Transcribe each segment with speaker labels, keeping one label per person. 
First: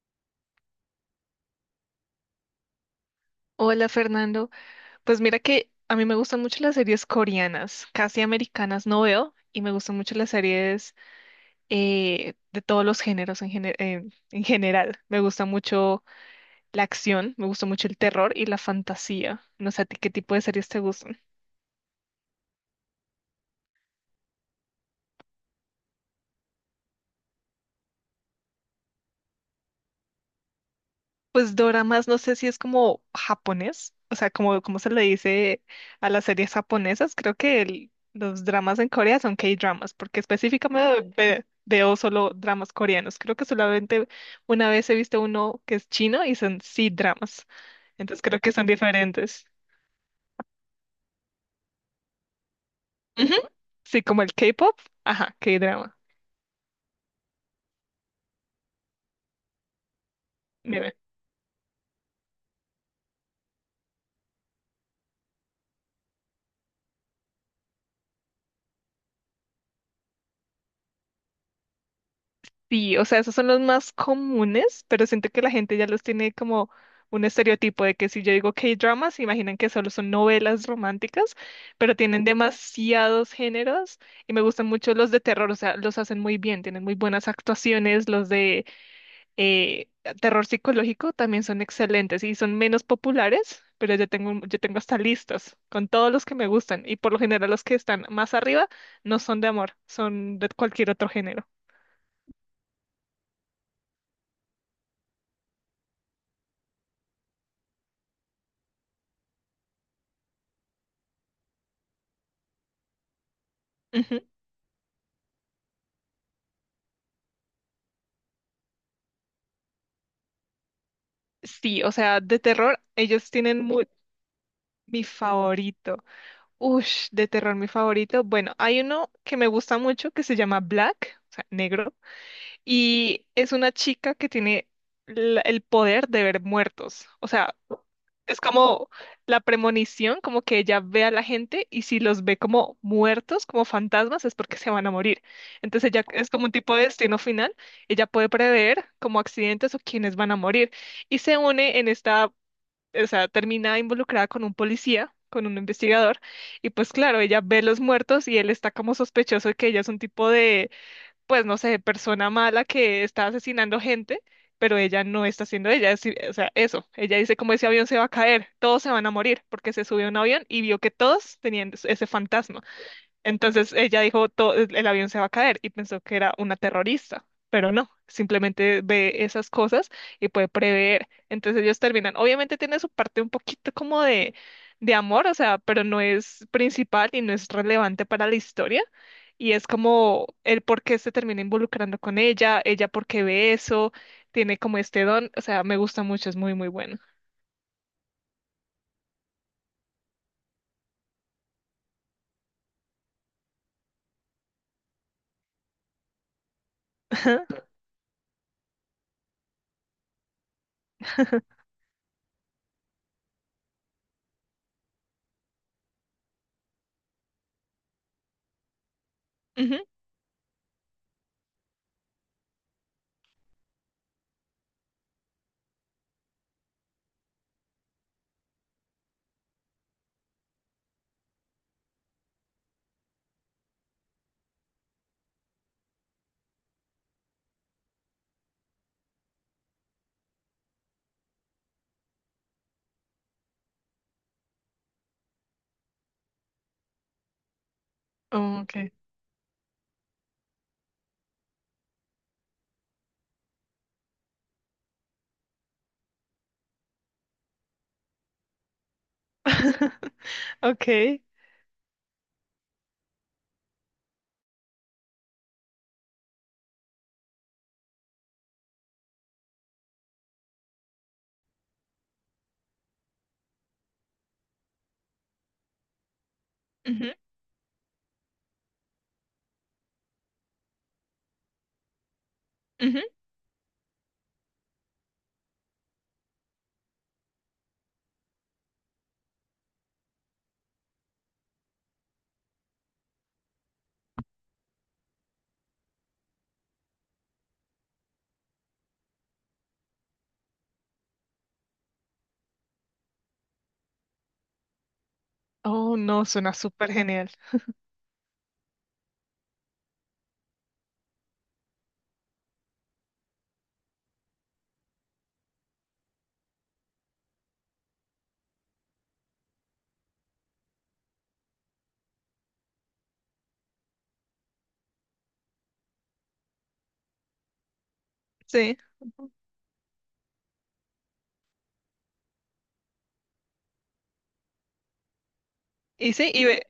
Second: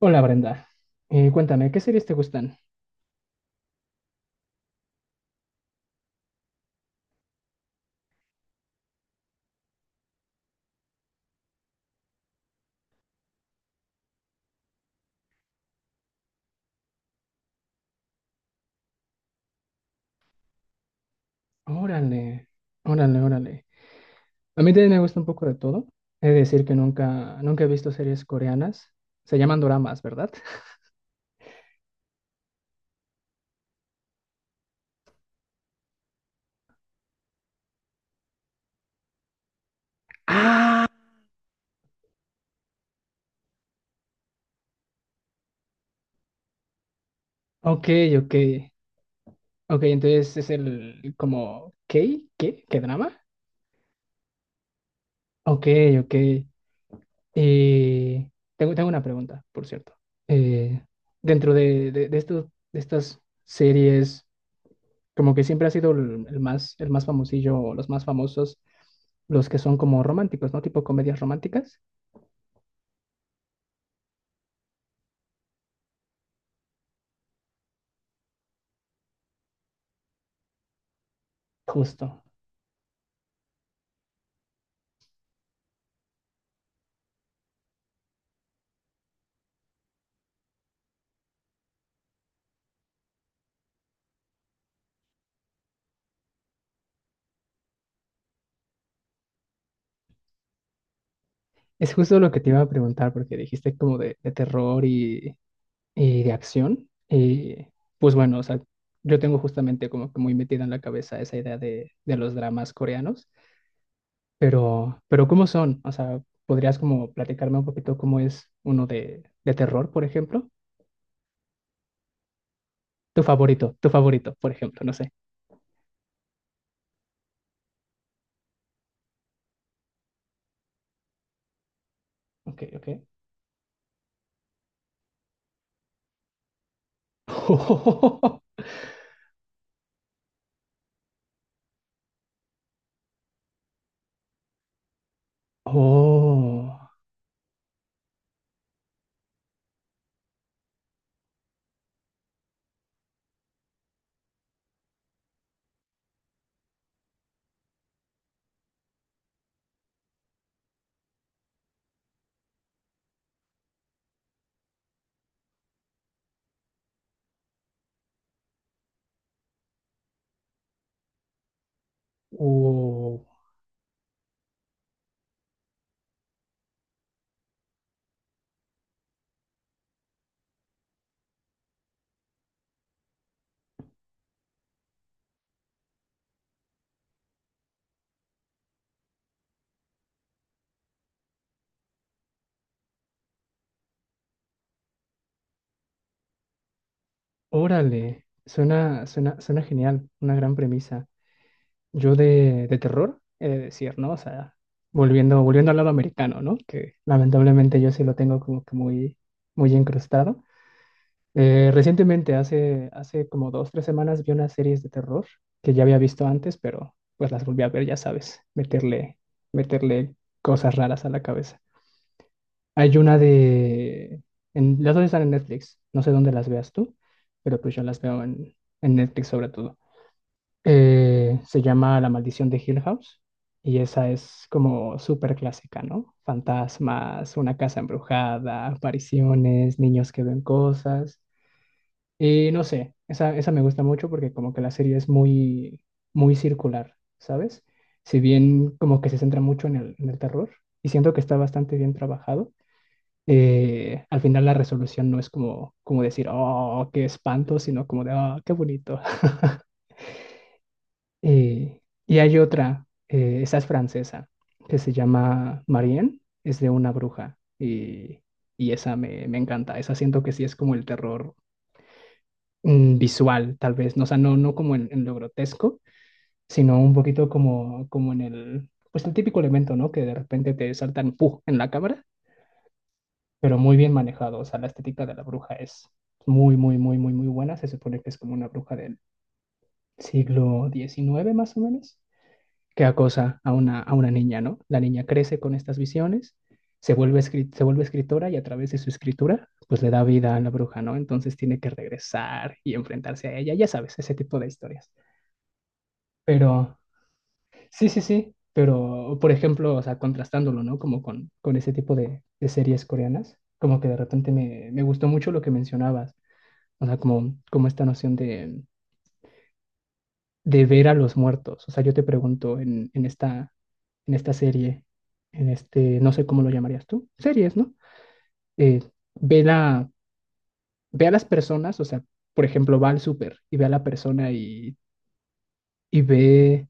Speaker 1: Hola Brenda. Cuéntame, ¿qué series te gustan?
Speaker 2: Hola Fernando, pues mira que a mí me gustan mucho las series coreanas, casi americanas no veo y me gustan mucho las series de todos los géneros en general. Me gusta mucho la acción, me gusta mucho el terror y la fantasía. No sé a ti qué tipo de series te gustan.
Speaker 1: Órale, órale, órale. A mí también me gusta un poco de todo. He de decir que nunca, nunca he visto series coreanas. Se llaman doramas, ¿verdad?
Speaker 2: Pues doramas, no sé si es como japonés, o sea, como se le dice a las series japonesas, creo que los dramas en Corea son K-dramas, porque específicamente veo solo dramas coreanos. Creo que solamente una vez he visto uno que es chino y son C-dramas,
Speaker 1: Ok,
Speaker 2: entonces
Speaker 1: ok.
Speaker 2: creo que son diferentes.
Speaker 1: Ok, entonces es el como ¿Qué drama?
Speaker 2: Ujú. Sí, como el K-pop, ajá,
Speaker 1: Ok,
Speaker 2: K-drama.
Speaker 1: ok. Y tengo una pregunta, por cierto. Eh, dentro de estos, de estas series, como que siempre ha sido el más famosillo, o los más famosos, los que son como románticos, ¿no? Tipo comedias románticas.
Speaker 2: Sí, o sea, esos son los más comunes, pero siento que la gente ya los tiene como un estereotipo de que si yo digo K-dramas, se imaginan que solo son novelas románticas, pero
Speaker 1: Justo.
Speaker 2: tienen demasiados géneros y me gustan mucho los de terror, o sea, los hacen muy bien, tienen muy buenas actuaciones, los de eh, terror psicológico también son excelentes y son menos populares, pero yo tengo hasta listas con todos los que me gustan y por lo general los que están más arriba no son de amor, son de cualquier otro género.
Speaker 1: Es justo lo que te iba a preguntar, porque dijiste como de terror y de acción. Y pues bueno, o sea, yo tengo justamente como que muy metida en la cabeza esa idea de los dramas coreanos, pero ¿cómo son? O sea, ¿podrías como platicarme un poquito cómo es uno de terror, por ejemplo?
Speaker 2: Sí, o sea, de terror, ellos tienen
Speaker 1: Tu favorito, por ejemplo, no
Speaker 2: mi
Speaker 1: sé.
Speaker 2: favorito. Ush, de terror, mi favorito. Bueno, hay uno que me gusta mucho que se llama Black, o sea, negro,
Speaker 1: Ok, ok.
Speaker 2: y es una chica que tiene el poder de ver muertos. O sea, es como la premonición, como que ella ve a la gente y si los ve como muertos, como fantasmas, es porque se van a morir.
Speaker 1: Oh,
Speaker 2: Entonces ella es como un tipo de
Speaker 1: oh,
Speaker 2: destino final. Ella puede prever como accidentes o quienes van a morir. Y se une en esta, o sea, termina involucrada con un policía, con un investigador, y pues claro, ella ve los muertos y él está como sospechoso de que ella es un tipo de, pues no sé, persona mala que está asesinando gente, pero ella no está haciendo ella, o sea, eso, ella dice como ese avión se va a caer, todos se van a morir porque se subió a un avión y vio que todos tenían ese fantasma.
Speaker 1: oh,
Speaker 2: Entonces ella dijo, "El avión se va a caer" y pensó que era una terrorista, pero no, simplemente ve esas cosas y puede prever. Entonces ellos terminan, obviamente tiene su parte un poquito como de, amor, o sea, pero no es principal y no es relevante para la historia. Y es como el por qué se termina involucrando con ella, ella por qué ve eso, tiene como este don, o sea, me gusta mucho, es muy, muy bueno.
Speaker 1: órale, suena genial, una gran premisa. Yo de terror, he de decir, ¿no? O sea, volviendo al lado americano, ¿no? Que lamentablemente yo sí lo tengo como que muy, muy incrustado. Recientemente, hace como 2, 3 semanas, vi unas series de terror que ya había visto antes, pero pues las volví a ver, ya sabes, meterle,
Speaker 2: Ujú,
Speaker 1: meterle cosas raras a la cabeza. Hay una las dos están en Netflix. No sé dónde las veas tú, pero pues yo las veo en, Netflix sobre todo. Se llama La Maldición de Hill House y esa es como súper clásica, ¿no? Fantasmas, una casa embrujada, apariciones, niños que ven cosas. Y no sé, esa me gusta mucho porque como que la serie es muy, muy circular, ¿sabes? Si
Speaker 2: oh,
Speaker 1: bien
Speaker 2: ok.
Speaker 1: como que se centra mucho en el, terror y siento que está bastante bien trabajado. Al final la resolución no es como decir, oh, qué espanto, sino como de, oh, qué bonito.
Speaker 2: Ok.
Speaker 1: Eh, y hay otra, esa es francesa, que se llama Marianne, es de una bruja y esa me encanta, esa siento que sí es como el terror visual, tal vez, no, o sea, no como en lo grotesco, sino un
Speaker 2: Ujú,
Speaker 1: poquito como, pues el típico elemento, ¿no? Que de repente te saltan, ¡puf!, en la cámara,
Speaker 2: ujú.
Speaker 1: pero muy bien manejado. O sea, la estética de la bruja es muy, muy, muy, muy, muy buena. Se supone que es como una bruja del siglo XIX más o menos, que acosa a una, niña, ¿no? La niña crece con estas visiones, se vuelve escritora y a través de su escritura, pues le da vida a la bruja, ¿no? Entonces tiene que regresar y enfrentarse a ella, ya sabes, ese tipo de historias.
Speaker 2: Oh, no, suena
Speaker 1: Pero
Speaker 2: súper genial.
Speaker 1: sí, sí, sí. Pero, por ejemplo, o sea, contrastándolo, ¿no? Como con ese tipo de series coreanas, como que de repente me gustó mucho lo que mencionabas. O sea, como, esta noción de ver a los muertos. O sea, yo te pregunto en, en esta serie, en este, no sé cómo lo llamarías tú, series, ¿no?
Speaker 2: Sí.
Speaker 1: Eh,
Speaker 2: Ujú.
Speaker 1: ve la, ve a las personas, o sea, por ejemplo, va al súper y ve a la persona y
Speaker 2: Y sí,
Speaker 1: ve...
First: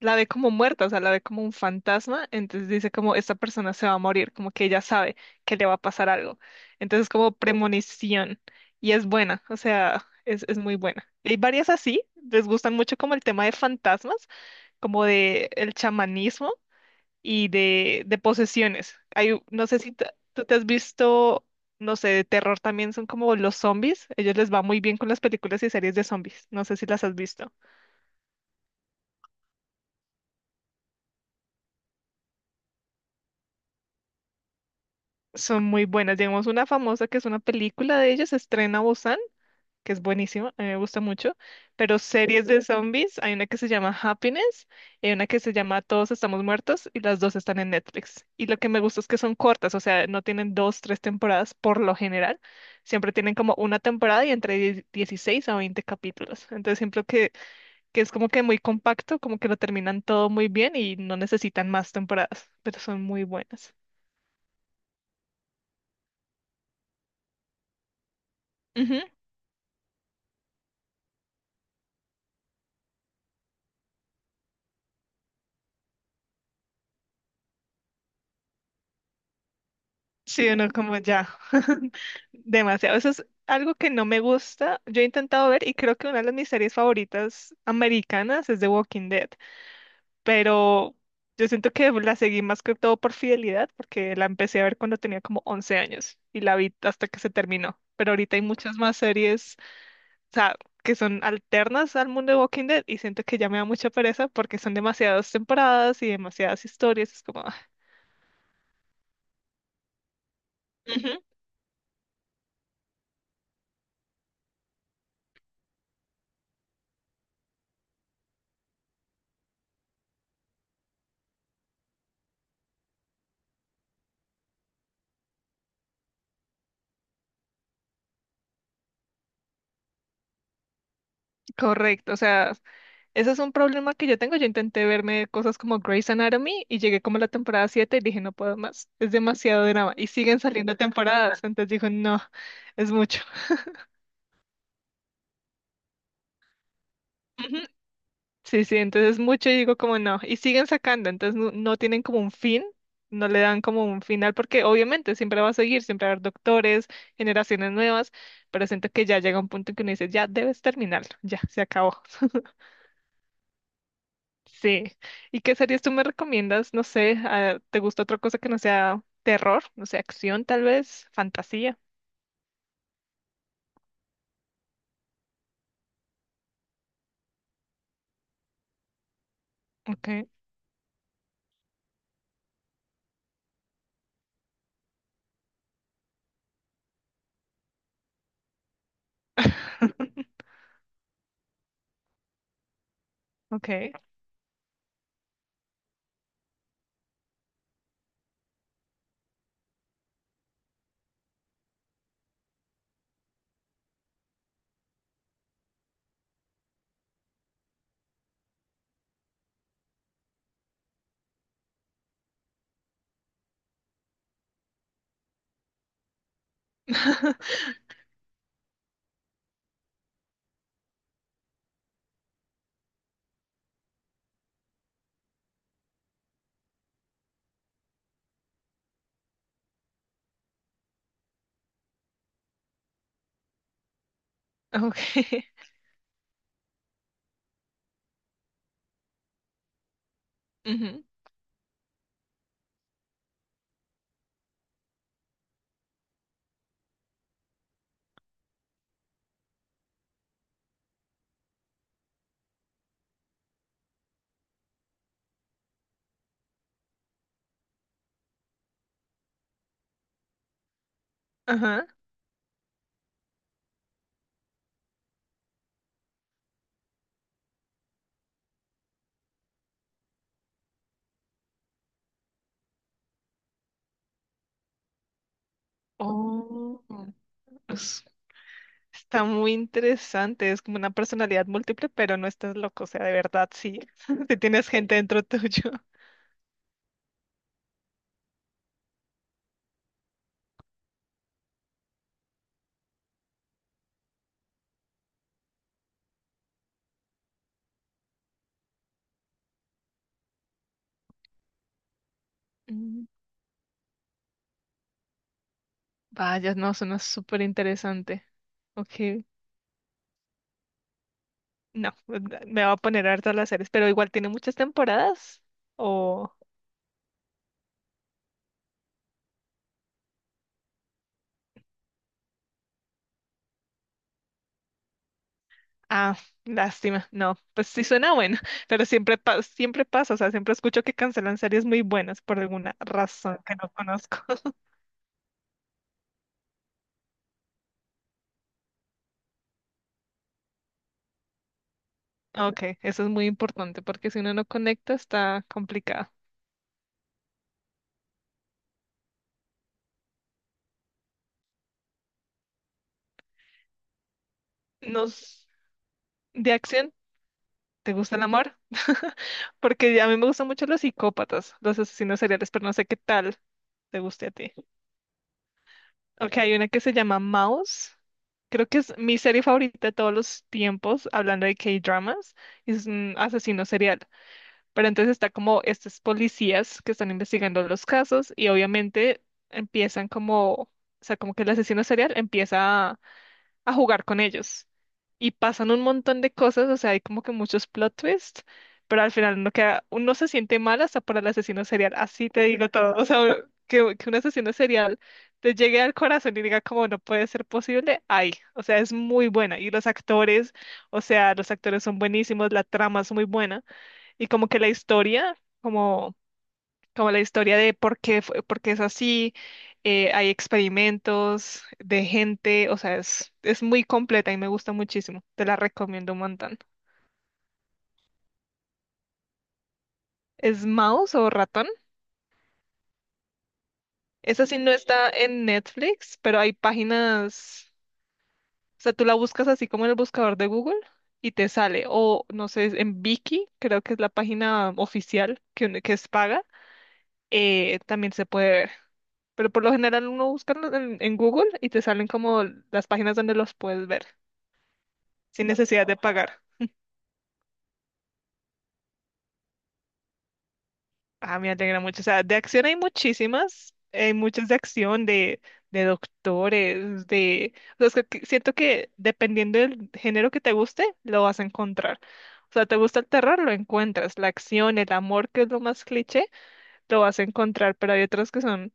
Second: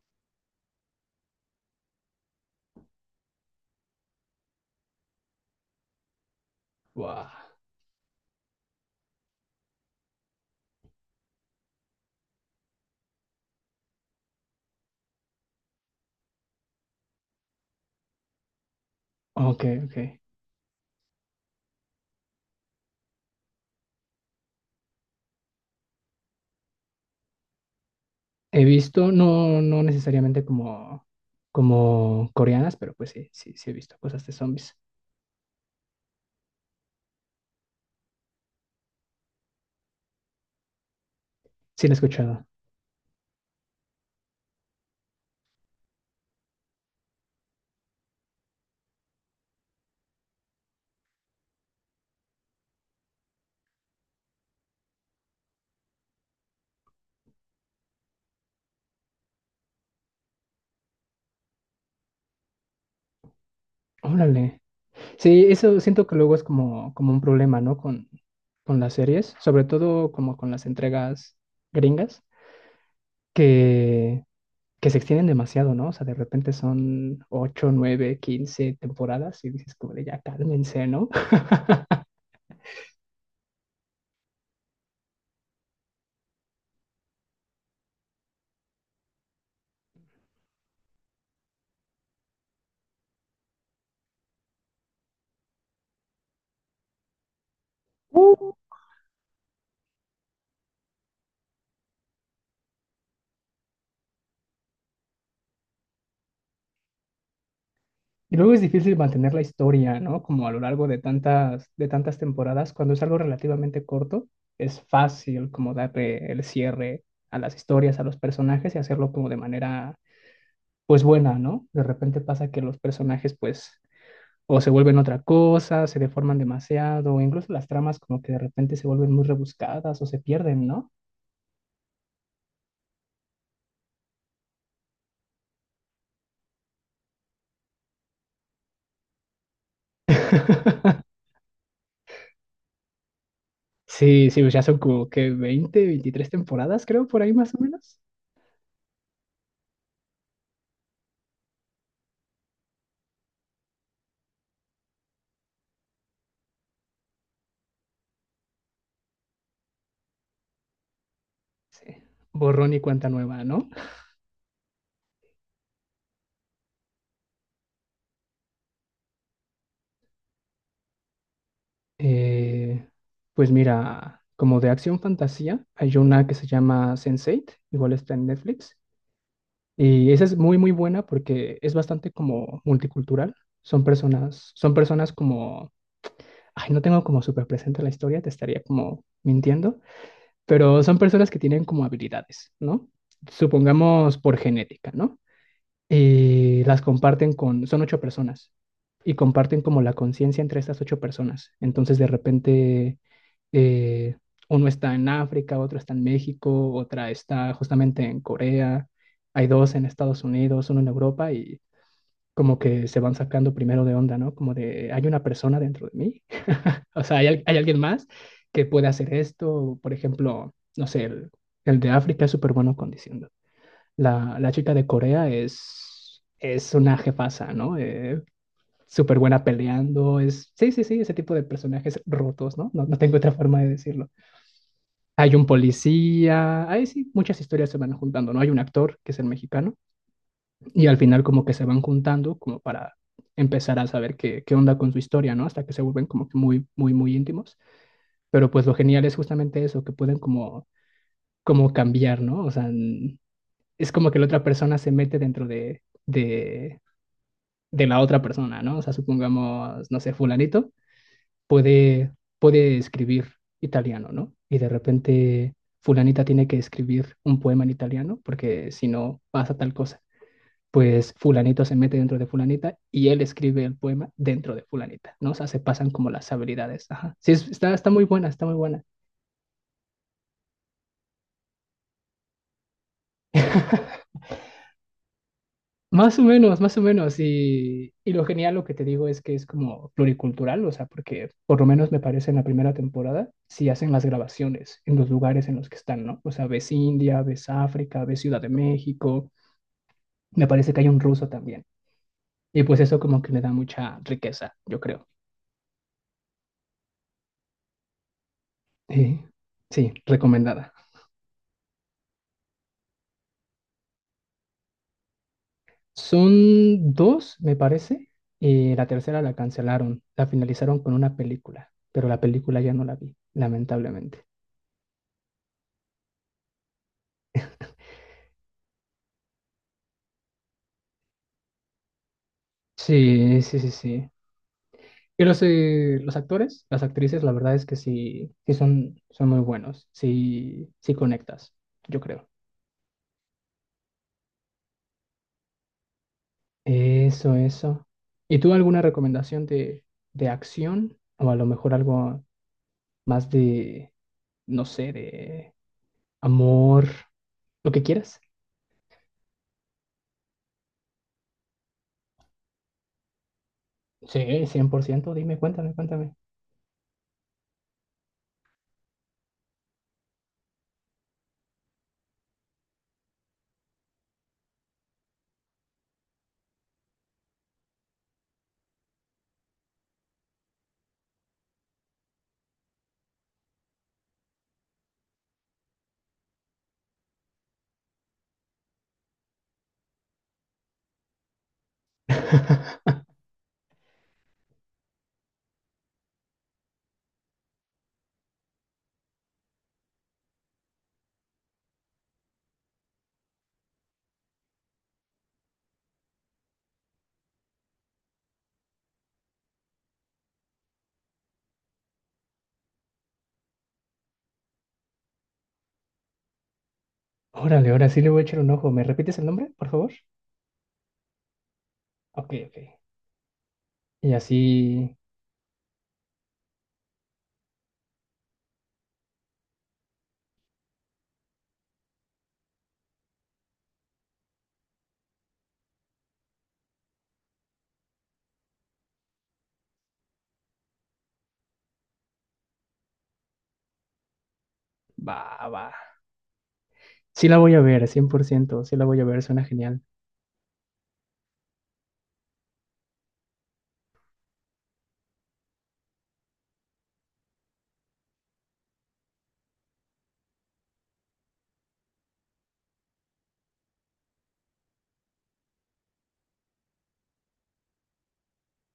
Speaker 2: la ve como muerta, o sea, la ve como un fantasma, entonces dice como esta persona se va a morir, como que ella sabe que le va a pasar algo. Entonces
Speaker 1: Wow.
Speaker 2: como premonición y es buena, o sea, es muy buena. Hay varias así, les gustan mucho como el tema de fantasmas, como de el chamanismo y de posesiones. Hay,
Speaker 1: Ok,
Speaker 2: no sé si t-
Speaker 1: ok.
Speaker 2: tú te has visto, no sé, de terror también son como los zombies. Ellos les va muy bien con las películas y series de zombies. No sé si las has visto.
Speaker 1: He visto, no necesariamente como, coreanas, pero pues sí, sí, sí he visto cosas de zombies.
Speaker 2: Son muy buenas. Digamos, una famosa que es una película de ellos, se estrena, que es buenísima, a mí me gusta mucho,
Speaker 1: Sí la he
Speaker 2: pero
Speaker 1: escuchado.
Speaker 2: series de zombies, hay una que se llama Happiness y hay una que se llama Todos estamos muertos y las dos están en Netflix. Y lo que me gusta es que son cortas, o sea, no tienen dos, tres temporadas por lo general, siempre tienen como una temporada y entre 16 a 20 capítulos. Entonces siempre que es como que muy compacto, como que lo terminan todo muy bien y no necesitan más temporadas, pero son muy buenas.
Speaker 1: Órale. Sí, eso siento que luego es como un problema, ¿no? Con las series, sobre todo como con las entregas gringas, que, que se extienden demasiado, ¿no? O sea, de repente son 8, 9, 15 temporadas y dices como de ya
Speaker 2: Sí, uno
Speaker 1: cálmense,
Speaker 2: como
Speaker 1: ¿no?
Speaker 2: ya, demasiado. Eso es algo que no me gusta. Yo he intentado ver y creo que una de mis series favoritas americanas es The Walking Dead, pero yo siento que la seguí más que todo por fidelidad, porque la empecé a ver cuando tenía como 11 años y la vi hasta que se terminó. Pero ahorita hay muchas más series, o sea, que son alternas al mundo de Walking Dead y siento que ya me da mucha pereza porque son demasiadas temporadas y demasiadas historias. Es como, ah.
Speaker 1: Y luego es difícil mantener la historia, ¿no? Como a lo largo de
Speaker 2: Ujú.
Speaker 1: tantas, de tantas temporadas, cuando es algo relativamente corto, es fácil como darle el cierre a las historias, a los personajes y hacerlo como de manera pues buena, ¿no? De repente pasa que los personajes pues o se vuelven otra cosa, se deforman demasiado, o incluso las tramas como que de repente se vuelven muy rebuscadas o se pierden, ¿no?
Speaker 2: Correcto. O sea, ese es un problema que yo tengo. Yo intenté verme cosas como Grey's Anatomy y llegué como a la temporada 7 y dije, no puedo más, es demasiado drama. Y siguen saliendo temporadas, entonces digo, no, es mucho.
Speaker 1: Sí, sí, pues ya son como que 20, 23 temporadas, creo, por ahí más
Speaker 2: Ujú.
Speaker 1: o menos.
Speaker 2: Sí, sí, entonces es mucho y digo como no. Y siguen sacando, entonces no, no tienen como un fin, no le dan como un final, porque obviamente siempre va a seguir, siempre va a haber doctores, generaciones nuevas, pero siento que ya llega un punto en que uno dice, ya debes terminarlo, ya se
Speaker 1: Sí.
Speaker 2: acabó.
Speaker 1: Borrón y cuenta nueva, ¿no?
Speaker 2: Sí. ¿Y qué series tú me recomiendas? No sé, ah, ¿te gusta otra cosa que no sea terror? No sé, acción tal vez, fantasía.
Speaker 1: Eh, pues mira, como de acción fantasía, hay una que se llama Sense8, igual está en Netflix. Y esa
Speaker 2: Okay.
Speaker 1: es muy, muy buena porque es bastante como multicultural. Son personas como, ay, no tengo como súper presente la historia, te estaría como mintiendo, pero son personas que tienen como habilidades, ¿no?
Speaker 2: Okay.
Speaker 1: Supongamos por genética, ¿no? Y las comparten son ocho personas y comparten como la conciencia entre estas ocho personas. Entonces, de repente eh, uno está en África, otro está en México, otra está justamente en Corea, hay dos en Estados Unidos, uno en Europa y como que se van sacando primero de onda, ¿no? Como de, hay una persona dentro de mí, o sea, hay alguien más que puede hacer esto, por ejemplo, no sé, el, de África es súper bueno condiciendo. la, chica de Corea es una jefaza, ¿no? Súper buena peleando, sí, sí, sí, ese tipo de personajes rotos, ¿no? No, no tengo otra forma de decirlo. Hay un
Speaker 2: Okay.
Speaker 1: policía, ahí sí, muchas historias se van juntando, ¿no? Hay un actor que es el mexicano y al
Speaker 2: Ujú.
Speaker 1: final como que se van juntando como para empezar a saber qué, onda con su historia, ¿no? Hasta que se vuelven como que muy, muy, muy íntimos. Pero pues lo genial es justamente eso, que pueden como, cambiar, ¿no? O sea, es como que la otra persona se mete dentro de, la otra persona, ¿no? O sea, supongamos, no sé, fulanito
Speaker 2: Ajá.
Speaker 1: puede, puede escribir italiano, ¿no? Y de repente fulanita tiene que escribir un poema en italiano porque si no pasa tal cosa. Pues fulanito se mete dentro de fulanita y él escribe el poema dentro de fulanita, ¿no? O sea, se pasan como las
Speaker 2: Oh.
Speaker 1: habilidades. Ajá. Sí, está muy
Speaker 2: es-
Speaker 1: buena, está muy buena.
Speaker 2: Está muy interesante, es como una personalidad múltiple, pero no estás loco, o sea, de verdad sí, te tienes gente dentro tuyo.
Speaker 1: Más o menos, más o menos. Y lo genial, lo que te digo es que es como pluricultural, o sea, porque por lo menos me parece en la primera temporada, si hacen las grabaciones en los lugares en los que están, ¿no? O sea, ves India, ves África, ves Ciudad de México, me parece que hay un ruso también. Y pues eso
Speaker 2: Mm.
Speaker 1: como que le da mucha riqueza, yo creo.
Speaker 2: Vaya, no, suena súper interesante.
Speaker 1: Eh,
Speaker 2: Ok.
Speaker 1: sí, recomendada.
Speaker 2: No, me va a poner harto a las series, pero igual tiene muchas temporadas. O.
Speaker 1: Son dos, me parece, y la tercera la cancelaron, la finalizaron con una película, pero la película ya no la vi, lamentablemente.
Speaker 2: Ah, lástima. No, pues sí suena bueno, pero siempre, siempre pasa. O sea, siempre escucho que cancelan series muy buenas por alguna razón
Speaker 1: Sí,
Speaker 2: que
Speaker 1: sí,
Speaker 2: no
Speaker 1: sí, sí.
Speaker 2: conozco.
Speaker 1: Pero sí, los actores, las actrices, la verdad es que sí, sí son, muy buenos. Sí, sí conectas, yo creo.
Speaker 2: Ok, eso es muy importante porque si uno no conecta está complicado.
Speaker 1: Eso, eso. ¿Y tú alguna recomendación de acción? O a lo mejor algo más de, no sé,
Speaker 2: Nos.
Speaker 1: de
Speaker 2: De
Speaker 1: amor,
Speaker 2: acción,
Speaker 1: lo que
Speaker 2: ¿te gusta
Speaker 1: quieras.
Speaker 2: el amor? Porque a mí me gustan mucho los psicópatas, los asesinos seriales, pero no sé qué tal te guste a
Speaker 1: Sí,
Speaker 2: ti.
Speaker 1: 100%. Dime, cuéntame, cuéntame.
Speaker 2: Ok, hay una que se llama Mouse. Creo que es mi serie favorita de todos los tiempos, hablando de K-dramas, es un asesino serial. Pero entonces está como estos policías que están investigando los casos y obviamente empiezan como, o sea, como que el asesino serial empieza a jugar con ellos. Y pasan un montón de cosas, o sea, hay como que muchos plot twists, pero al final uno queda, uno se siente mal hasta para el asesino serial, así te digo todo. O sea, que un asesino serial te llegue al corazón y diga como no puede ser posible, ay, o sea, es muy buena. Y los actores, o sea, los actores son buenísimos, la trama es muy buena. Y como que la historia, como como la historia de por qué, por qué es así, hay experimentos de gente, o sea, es muy completa y me gusta muchísimo, te la recomiendo un montón.
Speaker 1: Órale, ahora sí le voy a echar un ojo. ¿Me repites el nombre, por favor?
Speaker 2: ¿Es mouse o ratón?
Speaker 1: Ok, ok. Y
Speaker 2: Esa sí no
Speaker 1: así
Speaker 2: está en Netflix, pero hay páginas, o sea, tú la buscas así como en el buscador de Google y te sale, o no sé, en Viki, creo que es la página oficial que es paga, también se puede ver. Pero por lo general uno busca en Google y te salen como las páginas donde los puedes ver,
Speaker 1: va,
Speaker 2: sin
Speaker 1: va.
Speaker 2: necesidad de pagar.
Speaker 1: Sí la voy a ver, 100%. Sí la voy a ver, suena genial.
Speaker 2: Ah, me alegra mucho. O sea, de acción hay muchísimas, hay muchas de acción, de doctores, o sea, es que siento que dependiendo del género que te guste, lo vas a encontrar. O sea, te gusta el terror, lo encuentras. La acción, el amor, que es lo más cliché, lo vas a encontrar. Pero hay otras que son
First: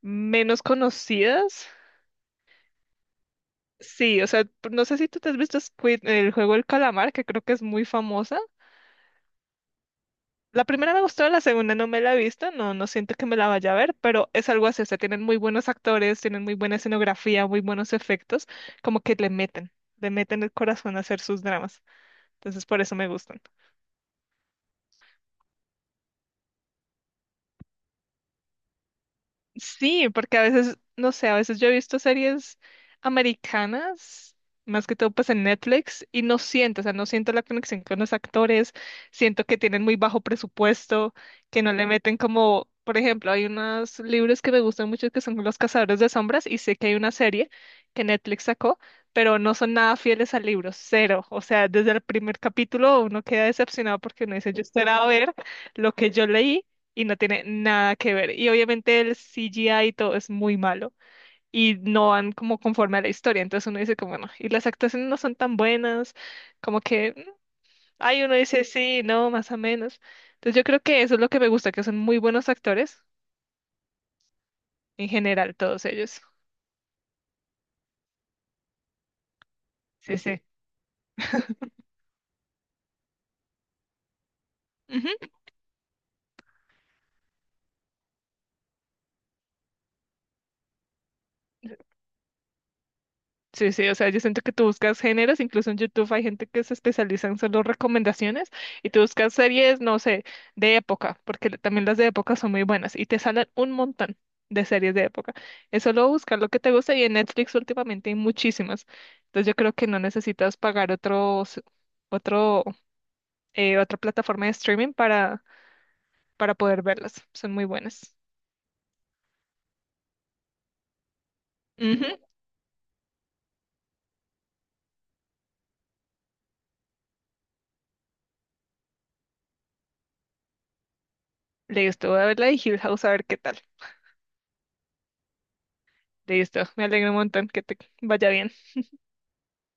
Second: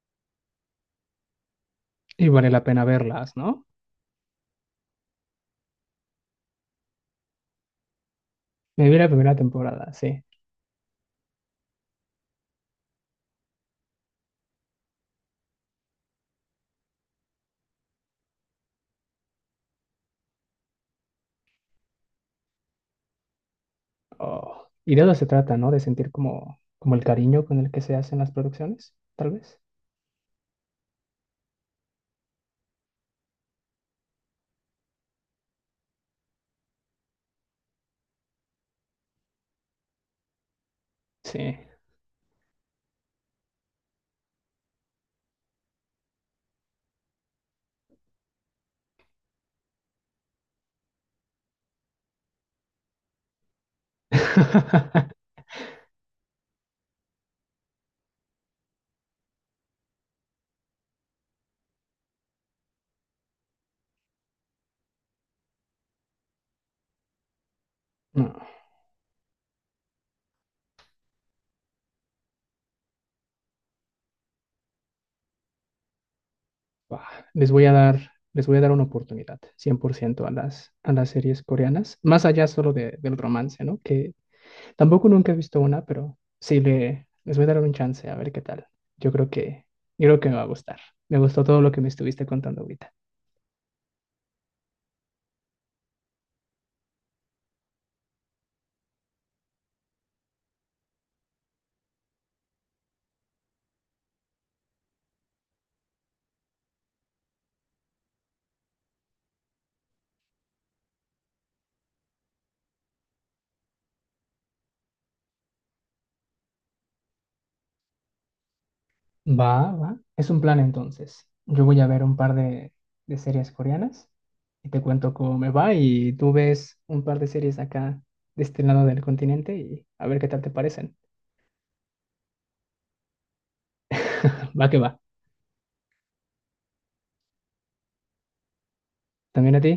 Speaker 2: menos conocidas.
Speaker 1: Y vale la pena verlas, ¿no?
Speaker 2: Sí, o sea, no sé si tú te has visto Squid, el juego El Calamar, que creo que es muy famosa.
Speaker 1: Me vi la primera temporada, sí.
Speaker 2: La primera me gustó, la segunda no me la he visto, no, no siento que me la vaya a ver, pero es algo así, o sea, tienen muy buenos actores, tienen muy buena escenografía, muy buenos efectos, como que le meten el corazón a hacer sus dramas. Entonces, por eso me gustan.
Speaker 1: Oh, y de eso se trata, ¿no? De sentir como, el cariño con el que se hacen las producciones, tal vez.
Speaker 2: Sí, porque a veces, no sé, a veces yo he visto series americanas, más que todo pues en Netflix, y no siento, o sea, no siento la conexión con los actores, siento que tienen muy bajo presupuesto,
Speaker 1: Sí.
Speaker 2: que no le meten como, por ejemplo, hay unos libros que me gustan mucho que son Los Cazadores de Sombras, y sé que hay una serie que Netflix sacó, pero no son nada fieles al libro, cero. O sea, desde el primer capítulo uno queda decepcionado porque uno dice, yo esperaba ver lo que yo leí y no tiene nada que ver. Y obviamente el CGI y todo es muy malo y no van como conforme a la historia. Entonces uno dice como, bueno, y las actuaciones no son tan buenas, como que, ay,
Speaker 1: No,
Speaker 2: uno dice sí, no, más o menos. Entonces yo creo que eso es lo que me gusta, que son muy buenos actores en general, todos ellos.
Speaker 1: bah, les voy a dar, una oportunidad, cien por
Speaker 2: Sí,
Speaker 1: ciento, a
Speaker 2: sí.
Speaker 1: las, a las series coreanas, más allá solo del romance, ¿no? Que tampoco
Speaker 2: Ujú.
Speaker 1: nunca he visto una, pero sí les voy a dar un chance a ver qué tal. Yo creo que, yo creo que me va a gustar. Me gustó todo lo que me estuviste contando ahorita.
Speaker 2: Sí, sí, o sea, yo siento que tú buscas géneros, incluso en YouTube hay gente que se especializa en solo recomendaciones y tú buscas series, no sé, de época, porque también las de época son muy buenas y te salen un montón de series de época. Es solo buscar lo que te gusta y en Netflix últimamente hay muchísimas. Entonces yo creo que no necesitas pagar otros, otro, otra plataforma de streaming para poder verlas. Son muy buenas.
Speaker 1: Va, va. Es un plan entonces. Yo voy a ver
Speaker 2: Ujú.
Speaker 1: un par de series coreanas y te cuento cómo me va y tú ves un par de series acá de este lado del continente y a ver qué tal te parecen.
Speaker 2: Listo, voy a ver la de Hill House a ver qué tal.
Speaker 1: Va que va.
Speaker 2: Listo, me alegro un montón que te vaya bien.
Speaker 1: ¿También a ti?